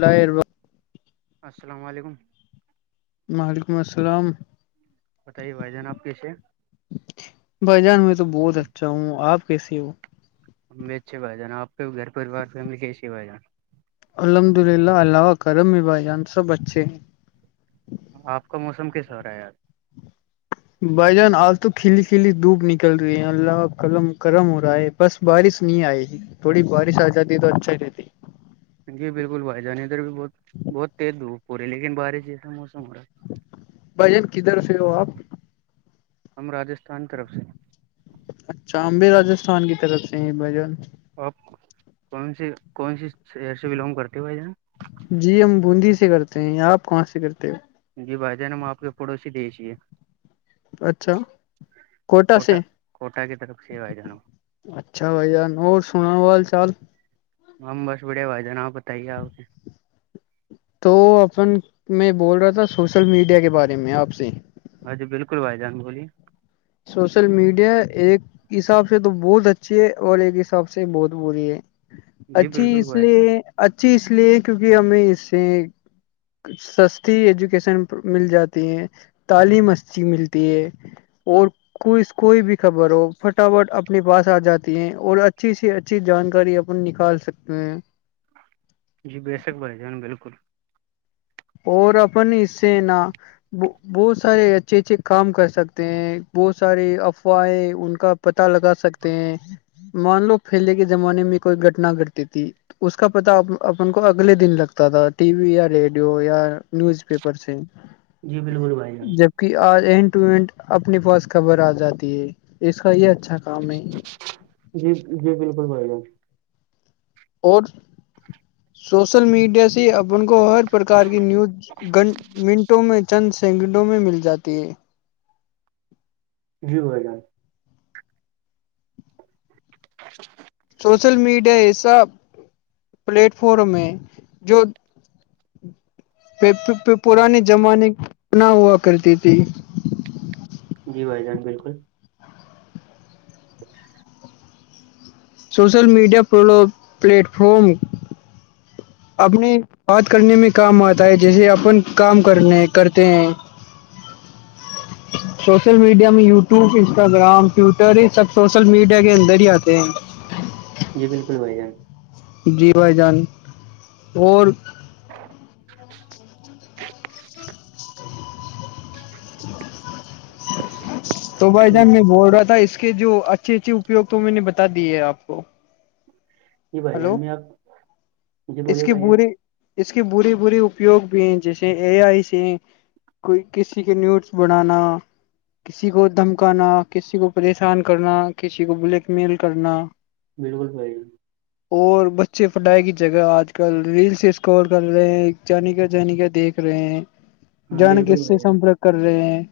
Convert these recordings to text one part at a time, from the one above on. لرو السلام علیکم وعلیکم السلام بتائیے بھائی جان آپ کیسے بھائی جان میں تو بہت اچھا ہوں آپ کیسے ہو ہم اچھے بھ جانا آپ کے گھر پریوار فیملی کی اچے ہی بھ جانا الحمد للہ عوہ کرم بائی جان سے اچھے ہیں آپ کا موسم کیسا ہو رہا ہے یار بھائی جان آج تو کھلی کلی دوپ نکل رہی ہے اللہ کا قلم کرم ہو رہا ہے بس بارش نہیں آئے تھوڑی بارش آ جاتی تو اچھا ہی رہتی جی بالکل بھائی جان ادھر بھی بہت بہت تیز دھوپ ہو رہی لیکن بارش جیسا موسم ہو رہا ہے بھائین کدھر سے ہو آپ ہم راستھان طرف سے اچھا امب راستھان کی طرف سے ہی بھائیجان آپ کون س کون سی شہر سے بلانگ کرتے ہو بھائی جان جی ہم بوندی سے کرتے ہیں آپ کہاں سے کرتے ہو جی بھائی جان ہم آپ کے پڑوسی دجے اچھا کوٹا کوٹا کی طرف سے آائی جان اچھا بھائی جان اور سناو بال چال ہم بس بڑے بھائی جان آپ بتائیے آپ کے تو اپن میں بول رہا تھا سوشل میڈیا کے بارے میں آپ سے ہاں جی بالکل بھائی جان بولی سوشل میڈیا ایک حساب سے تو بہت اچھا اچھی ہے اور ایک حساب سے بہت بری ہے جی اچھی بالکل اس بھائی جان لیے اچھی اس لیے کیونکہ ہمیں اس سے سستی ایجوکیشن مل جاتی ہے تعلیم اچھی ملتی ہے اور ک کوئی بھی خبر ہو فٹافٹ اپنے پاس آ جاتی ہے اور اچھی سی ا اچھی جانکاری اپن نکال سکتے ہیں جی بے شک بھائی جان بالکل اور اپن اسے نا بہت سارے اچھے اچھے کام کر سکتے ہیں بہت سارے افواہیں ان کا پتا لگا سکتے ہیں مان لو پہلے کے زمانے میں کوئی گٹنا گھٹتی تھی اس کا پتا اپن کو اگلے دن لگتا تھا ٹی وی یا ریڈیو یا نیوز پیپر سے جی بالکل بھائی جان کہ آج اینڈ ٹو اینٹ اپنے پاس خبر آ جاتی ہے اس کا یہ اچھا کام ہے جی جی بالکل بھائی جان [unintelligible] اور سوشل میڈیا سے ن کو ہر پرک کی نیوز گ منٹوں میں چند سینگڈوں میں مل جاتی ہے جیو ہ جار اچا [unintelligible] سوشل میڈیا ایسا پلیٹفارم ہے جو پ پھر پرانے زمانے نہ ہوا کرتی تھی [unintelligible] جی بھائی جان بالکل [inaudible] سوشل میڈیاو پلیٹفم اپنی بات کرنے میں کام آتا ہے جیسے اپن کام کرنے کرتے ہیں [unintelligible] سوشل میڈیا میں یوٹیوب انسٹاگرام ٹویٹر یہ سب سوشل میڈیا کے اندر ہی آتے ہیں جی بالکل بائی جان جی بھائی جان اور تو بھائی جی جان میں بول رہا تھا اس کے جو اچ [unintelligible] اچھے اچھے اپپوگ تو میں نے بتا دییا ہے آپ کو جی بھائی ہلو جان میں آپ جی اس بولیے کے بھائی جان بورے اس کی بری بری اپیوگ بھی ہیں جیسے اے آئی سے کوئی کسی کے نیوٹس بڑھانا کسی کو دھمکانا کسی کو پریشان کرنا کسی کو بلیک میل کرنا بالکل بھائیی اور بچے پٹائی کی جگہ آج کل ریلس اسکور کر رہے ہیں جان کا جانے کا دیکھ رہے ہیں ہاں جان بالکل کس سے بھائی جان سمپرک کر رہے ہیں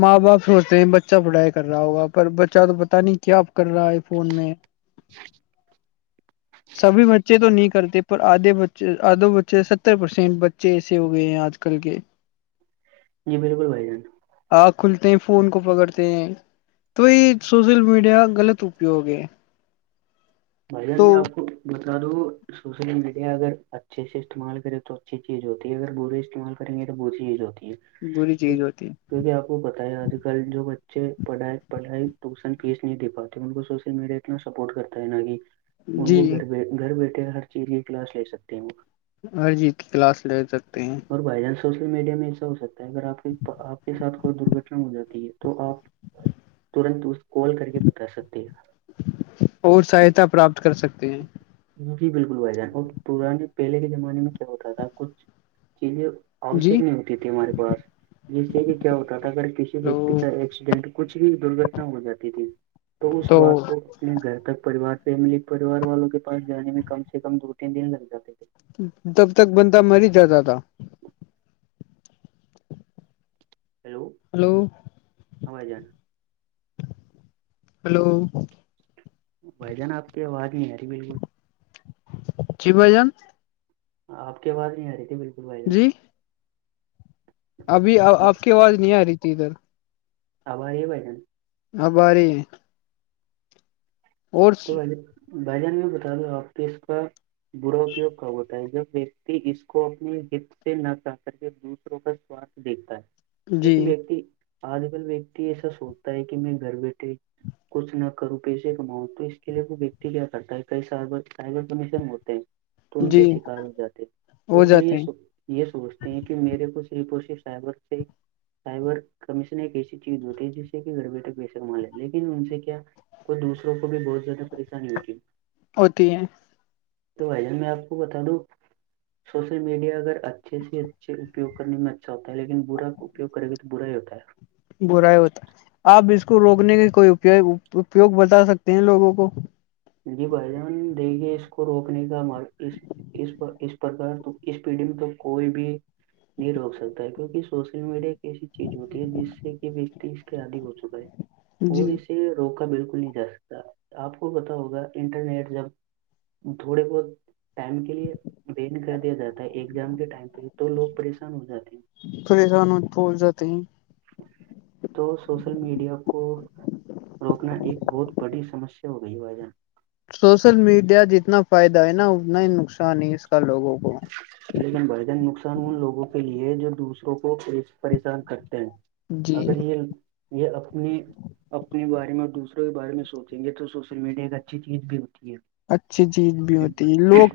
ماں باپ سوچتے ہیں بچہ پڑھائی کر رہا ہوگا پر بچہ تو پتا نہیں کیا کر رہا ہے فون میں [inaudible] سبھی بچے تو نہیں کرتے پر آدھے بچے آدھو بچے ستر پرسینٹ بچے ایسے ہو گئے ہیں آج کل کے [unintelligible] جی بالکل بھائیان ہاں کھلتے ہیں فون کو پکڑتے ہیں تو یہ سوشل میڈیا غلط اپیوگ ہے بھان تو میں آپ کو دد سوشل میڈیا اگر اچھے سے استعمال کرے تو اچھی چیز ہوتی ہے اگر برے استعمال پ یہ بہ سی اییز ہوتی ہے بری چیز ہوتی ہے کیوںکہ آپ کو پت ہے آج کل جو بچے پڑھائی پڑھائی ٹیوشن فیس نہیں دے پاتے ان کو سوشل میڈیا اتنا سپورٹ کرتا ہے نہ کہ ہے ان جی کو گھر بی گھر بیٹھے ہر چیز کی کلاس لے سکتے ہیں وہ ہر جیت کلاس لے سکتے ہیں اور بائی چانس سوشل میڈیا میں ایسا ہو سکتا ہے اگر آپ کے آپ کے ساتھ کوئی درگٹنا ہو جاتی ہے تو آپ ترنت اس کال کر کے بتا سکتے ہیں اور سہیتا پراپت کر سکتے ہیں جی بالکل بھائی جان اور پرانے پہلے کے زمانے میں کیا ہوتا تھا کچھ [unintelligible] جی آوشک نہیں ہوتی تھی ہمارے پا جسے کہ کیا ہوتا تھا اگر کسی ویکتی ہلو کا ایکسیڈینٹ کچھ بھی درگھٹنا ہو جاتی تھی تو اس بات کو اپنے گھر تک پریوار فیملی پریوار والوں کے پاس جانے میں کم سے کم دو تین دن لگ جاتے تھے تب تک بند مر جاتا تھا ہیلو ہلو ہاں جا ہلو بھ جان آپ کی آواز نہیں ی بالکل چی بھ جان آپ کے پااز نہیں آ رہ تھی بالکل بھائی جان جی ابھی آپ کی آواز نہیں آ رہی تھی ادھر ابا یہ بھ جین آ باری تو بھ بھائی جان بھی بتا دو آپ کے اس کا براپیوگ کا ہوتا ہے جب ویکتی اس کو اپنے ہت سے نہ چاہ کر کے دوسروں کا سوارھ دیکتا ہے جی کیکہ وتی آج کل ویکتی ایسا سوچتا ہے کہ میں گھر بیٹھے کچھ نہ کروں پیسے کماں تو اس کے لیے وہ ویکتی کیا کرتا ہے کئی سائ سائبر کمیشن ہوتے ہیں تو ان جی کے شکار ہو جاتے ہو اور جو یہ جاتے ہیں س یہ سوچتے ہیں کہ میرے کو سری پ ش سگر سے سائبر کمیشن ایک ایسی چیز دوتی ہے جس سے کہ گھر بیٹھے پیسے کما لے لیکن ان سے کیا کو دوسروں کو بھی بہت زیادہ پریشانی ہوتی ہوتی ہیں تو بھائی جان میں آپ کو بتا دوں سوشل میڈیا اگر اچھے سے اچھے اپیوگ کرنے میں اچھا ہوتا ہے لیکن برا اپیوگ کرے گی تو برا ہی ہوتا ہے بر ہوتا آپ اس کو روکنے کا کوئی اپیوگ بتا سکتے ہیں لوگوں کو جی بھائی جان دیکھیے اس کو روکنے کا م اس پر اس پرک تو اس پیڑھی میں تو کوئی بھی نہیں روک سکتا ہے کیونکہ سوشل میڈیا ایک ایسی چیز ہوتی ہے جس سے کہ اس کے عدھی ہو چکا ہے اور جی اسے روکا بالکل نہیں جا سکتا آپ کو پتا ہوگا انٹرنیٹ جب تھڑے بہت ٹائم کے لیے وین کر دیا جاتا ہے ایگزام کے ٹائم پہ لیے تو لوگ پریشان ہو جاتے ہیں پریسان بھول جاتتے ہیں تو سوشل میڈیا کو روکنا ایک بہت بڑی سمسیا ہو گئی وجہاں سوشل میڈیا جتنا فائدہ ہے نا اتنا ہی نقصان ہی اس کا لوگوں کو لیکن بڑجن نقصان ان لوگوں کے لیے جو دوسروں کو پریشان کرتے ہیں جی اگر یہ یہ اپنی اپنے بارے میں اور دوسروں کے بارے میں سوچیں گے تو سوشل میڈیا ایک اچھی چیز بھی ہوتی ہے اچھی چیز بھی ہوتی ہے لوگ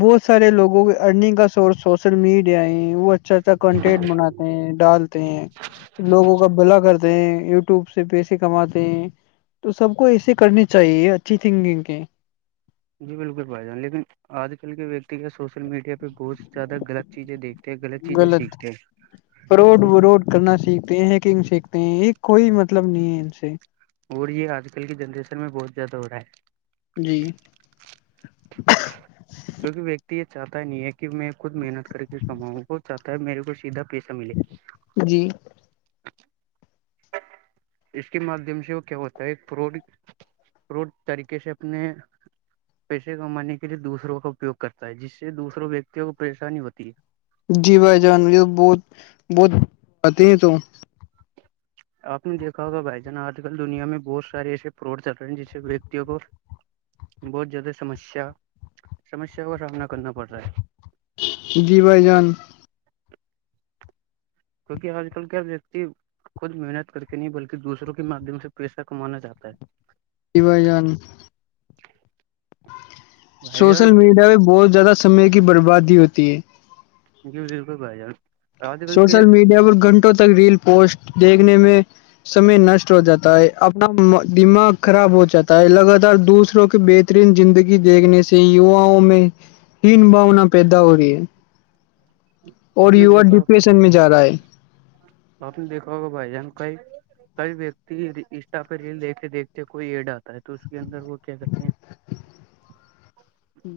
بہت سارے لوگوں کے ارننگ کا سورس سوشل میڈیا ہے وہ اچ کنٹینٹ م ڈال ہیں لوگوں کا بھلا کرتے ہیں یوٹیوب سے پیسے کماتے ہیں تو سب کو ایسے کرنی چاہیے اچھی تھنکنگ کے جی بالکل بھائی جان لیکن آج کل کے ویکتی سوشل میڈیا پہ بہت زیادہ غلط چیزیں دیکھتے ہیں لط چیزیں سیکھتے ہیں پروڈ ووڈ کرنا سیکھتے ہیں ہیکنگ سیکھتے ہیں یہ کوئی مطلب نہیں ہے ان سے اور یہ آج کل کی جنریشن میں بہت زیادہ ہو رہا ہے جی کیونکہ ویکتی یہ چاہتا نہیں ہے کہ میں خود محنت کر کے کماؤں وہ چاہتا ہے میرے کو سیدھا پیسا ملے جی اس کے مادھیم سے وہ کیا ہوتا ہے فوٹ فوٹ طریقے سے اپنے پیسے کمانے کے لیے دوسروں کا اپیوگ کرتا ہے جس سے دوسروں ویککتیوں کو پریشانی ہوتی ہے جی بھائی جان بہت بہت آ ہیں تو [inaudible] آپ نے دیکھا ہوگا بھائی جان آج کل دنیا میں بہت سے ایسےوڑ چل رہے ہیں جسے وتیوں کو بہت زیادہ سمسیا سمسیا کا سامنا کرنا پڑ رہا ہے دی بائی جان کیونکہ آج کل کیا ویکتی خود محنت کر کے نہیں بلکہ دوسروں کے مادھیم سے پیسہ کمانا چاہتا ہے کی جن [inaudible] جان سوشل میڈیا جی پ بہت زیادہ سمے کی بربادی ہوتی ہے جی بالکل بھائیار سوشل میڈیا پر گھنٹوں تک ریل پوسٹ دیکھنے میں سمے نشٹ ہو جاتا ہے اپنا دماغ خراب ہو جاتا ہے لگاتار دوسروں کے بیت ترین زندگی دیکھنے سے یواؤں میں ہیین بھونا پیدا ہو رہی ہے اور آپ نے یوا دیکھا ڈپریشن میں جا رہا ہے آپ نے دیکھا ہوگا بھائی جان کائی کئی ویکتی انسٹا پہ ریل دیکھتے دیکھتے کوئی ایڈ آتا ہے تو اس کے اندر وہ کیا کرتے ہیں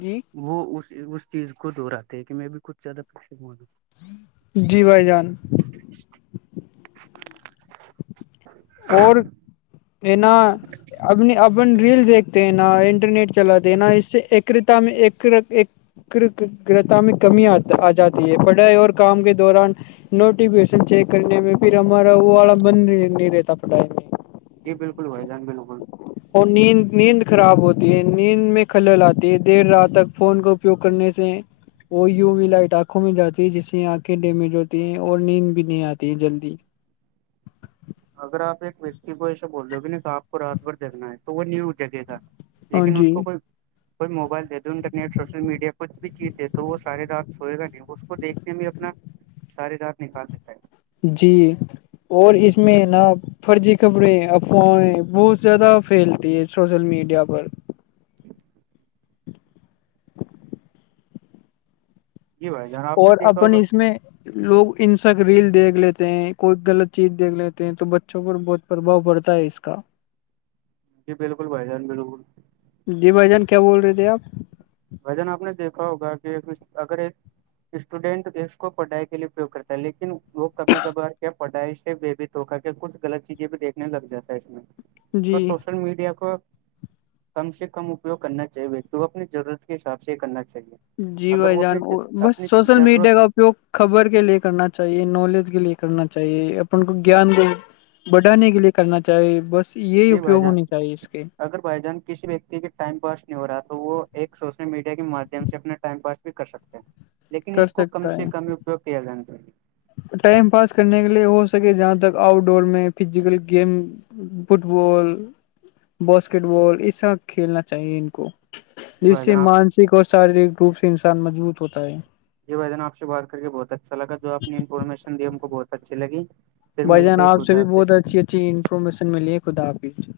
جی وہ اس اس چیز کو دہرے ہے کہ میں بھی کچھ زیادہ پش مولوں جی بھائی جان اور کہ نا اب نے اپن ریل دیکھتے ہیں نا انٹرنیٹ چلاتے ہیں نا اس سے ایکرتا میں ایک تا میں کمی آ جاتی ہے پڑھائی اور کام کے دوران نوٹیفکیشن چیک کرنے میں پھر ہمارا وہ والا بند نہیں رہتا پھائی میں جی بالکل بھائی جان بالکل اور نیند نیند خراب ہوتی ہے نیند میں خلل آتی ہے دیر رات تک فون کا اپیوگ کرنے سے وہ یوی لائٹ آنکھوں میں جاتی ہے جس سے آنکھیں ڈیمیج ہوتی ہیں اور نیند بھی نہیں آتی ہے جلدی اگر آپ ایک ویکتی کو ایسے بول رہو گے نا کہ آپ کو رات بھر جگنا ہے تو وہ نیو جگہ گ ہاں لیکن اس جی کو کوئی کوئی موبائل دے تو انٹرنیٹ سوشل میڈیا کچھ بھی چیز دے تو وہ سارے رات سوئے گا نہیں اس کو دیکھنے بھی اپنا شاری رار نکال دیتا ہے جی اور اس میں نا فرجی خبریں افواہیں بہت زیادہ پھیلتی ہے سوشل میڈیا پر [inaudible] جی بھائی جان آپ نے اور دیکھا اپن ہوگا اس میں لوگ ان سک ریل دیکھ لیتے ہیں کوئی غلط چیز دیکھ لیتے ہیں تو بچوں پر بہت پرباؤ پڑتا ہے اس کا جی بالکل بھائی جان بالکل جی بھ جان کیا بول رہے تھے آپ وجن آپ نے دیکھا ہوگا کہ اگر ایک اسٹوڈینٹ اس کو پڑھائی کے لیے پریوگ کرتا ہے لیکن وہ کبھی کبھیار کے پڑھائی سے بیبی تو کر کے کچھ غط چیزیں بھی دیکھنے لگ جاتا ہے اس میں تو جی سوشل میڈیا کو کم سے کم اپیوگ کرنا چاہیےتی کو اپنی ضرورت کے حساب سے یہ کرنا چاہیے جی اگر بھائی وہ اپنی جان بس اپنی سوشل ضرورت میڈیا کا خبر کے لیے کرنا چاہیے نالج کے لیے کرنا چاہیے اپن کو جان کے بڑھانے کے لیے کرنا چاہیے بس یہی نہیں بھائی اپیوگ جان ہونی چاہیے اس کے اگر بائی جانس کسی ویکتی کے ٹائم پاس نہیں ہو رہا تو وہ ایک سوشل میڈیا کے مادھیم سے اپنا ٹائم پاس کر سکتے ہیں لیکن کر اس کو کم سکتا ہے سے کم ہی اپیوگ کیا جانا چاہیے ٹائم پاس کرنے کے لیے ہو سکے جہاں تک آؤٹ ڈور میں physical game football basketball یہ سب کھیلنا چاہیے ان کو جی ج بھائی سے جان آپ مانسک اور شارییرک روپ سے انسان مضبوط ہوتا ہے جی ویدین آپ سے بات کر کے بہت اچھا لا جو آپ نے انفارمیشن دییا ان کو بہت اچھی لگی پھر بھ جان آپ سے بھی میں بہت اچھی اچھی انفارمیشن ملی ہے خدا حافظ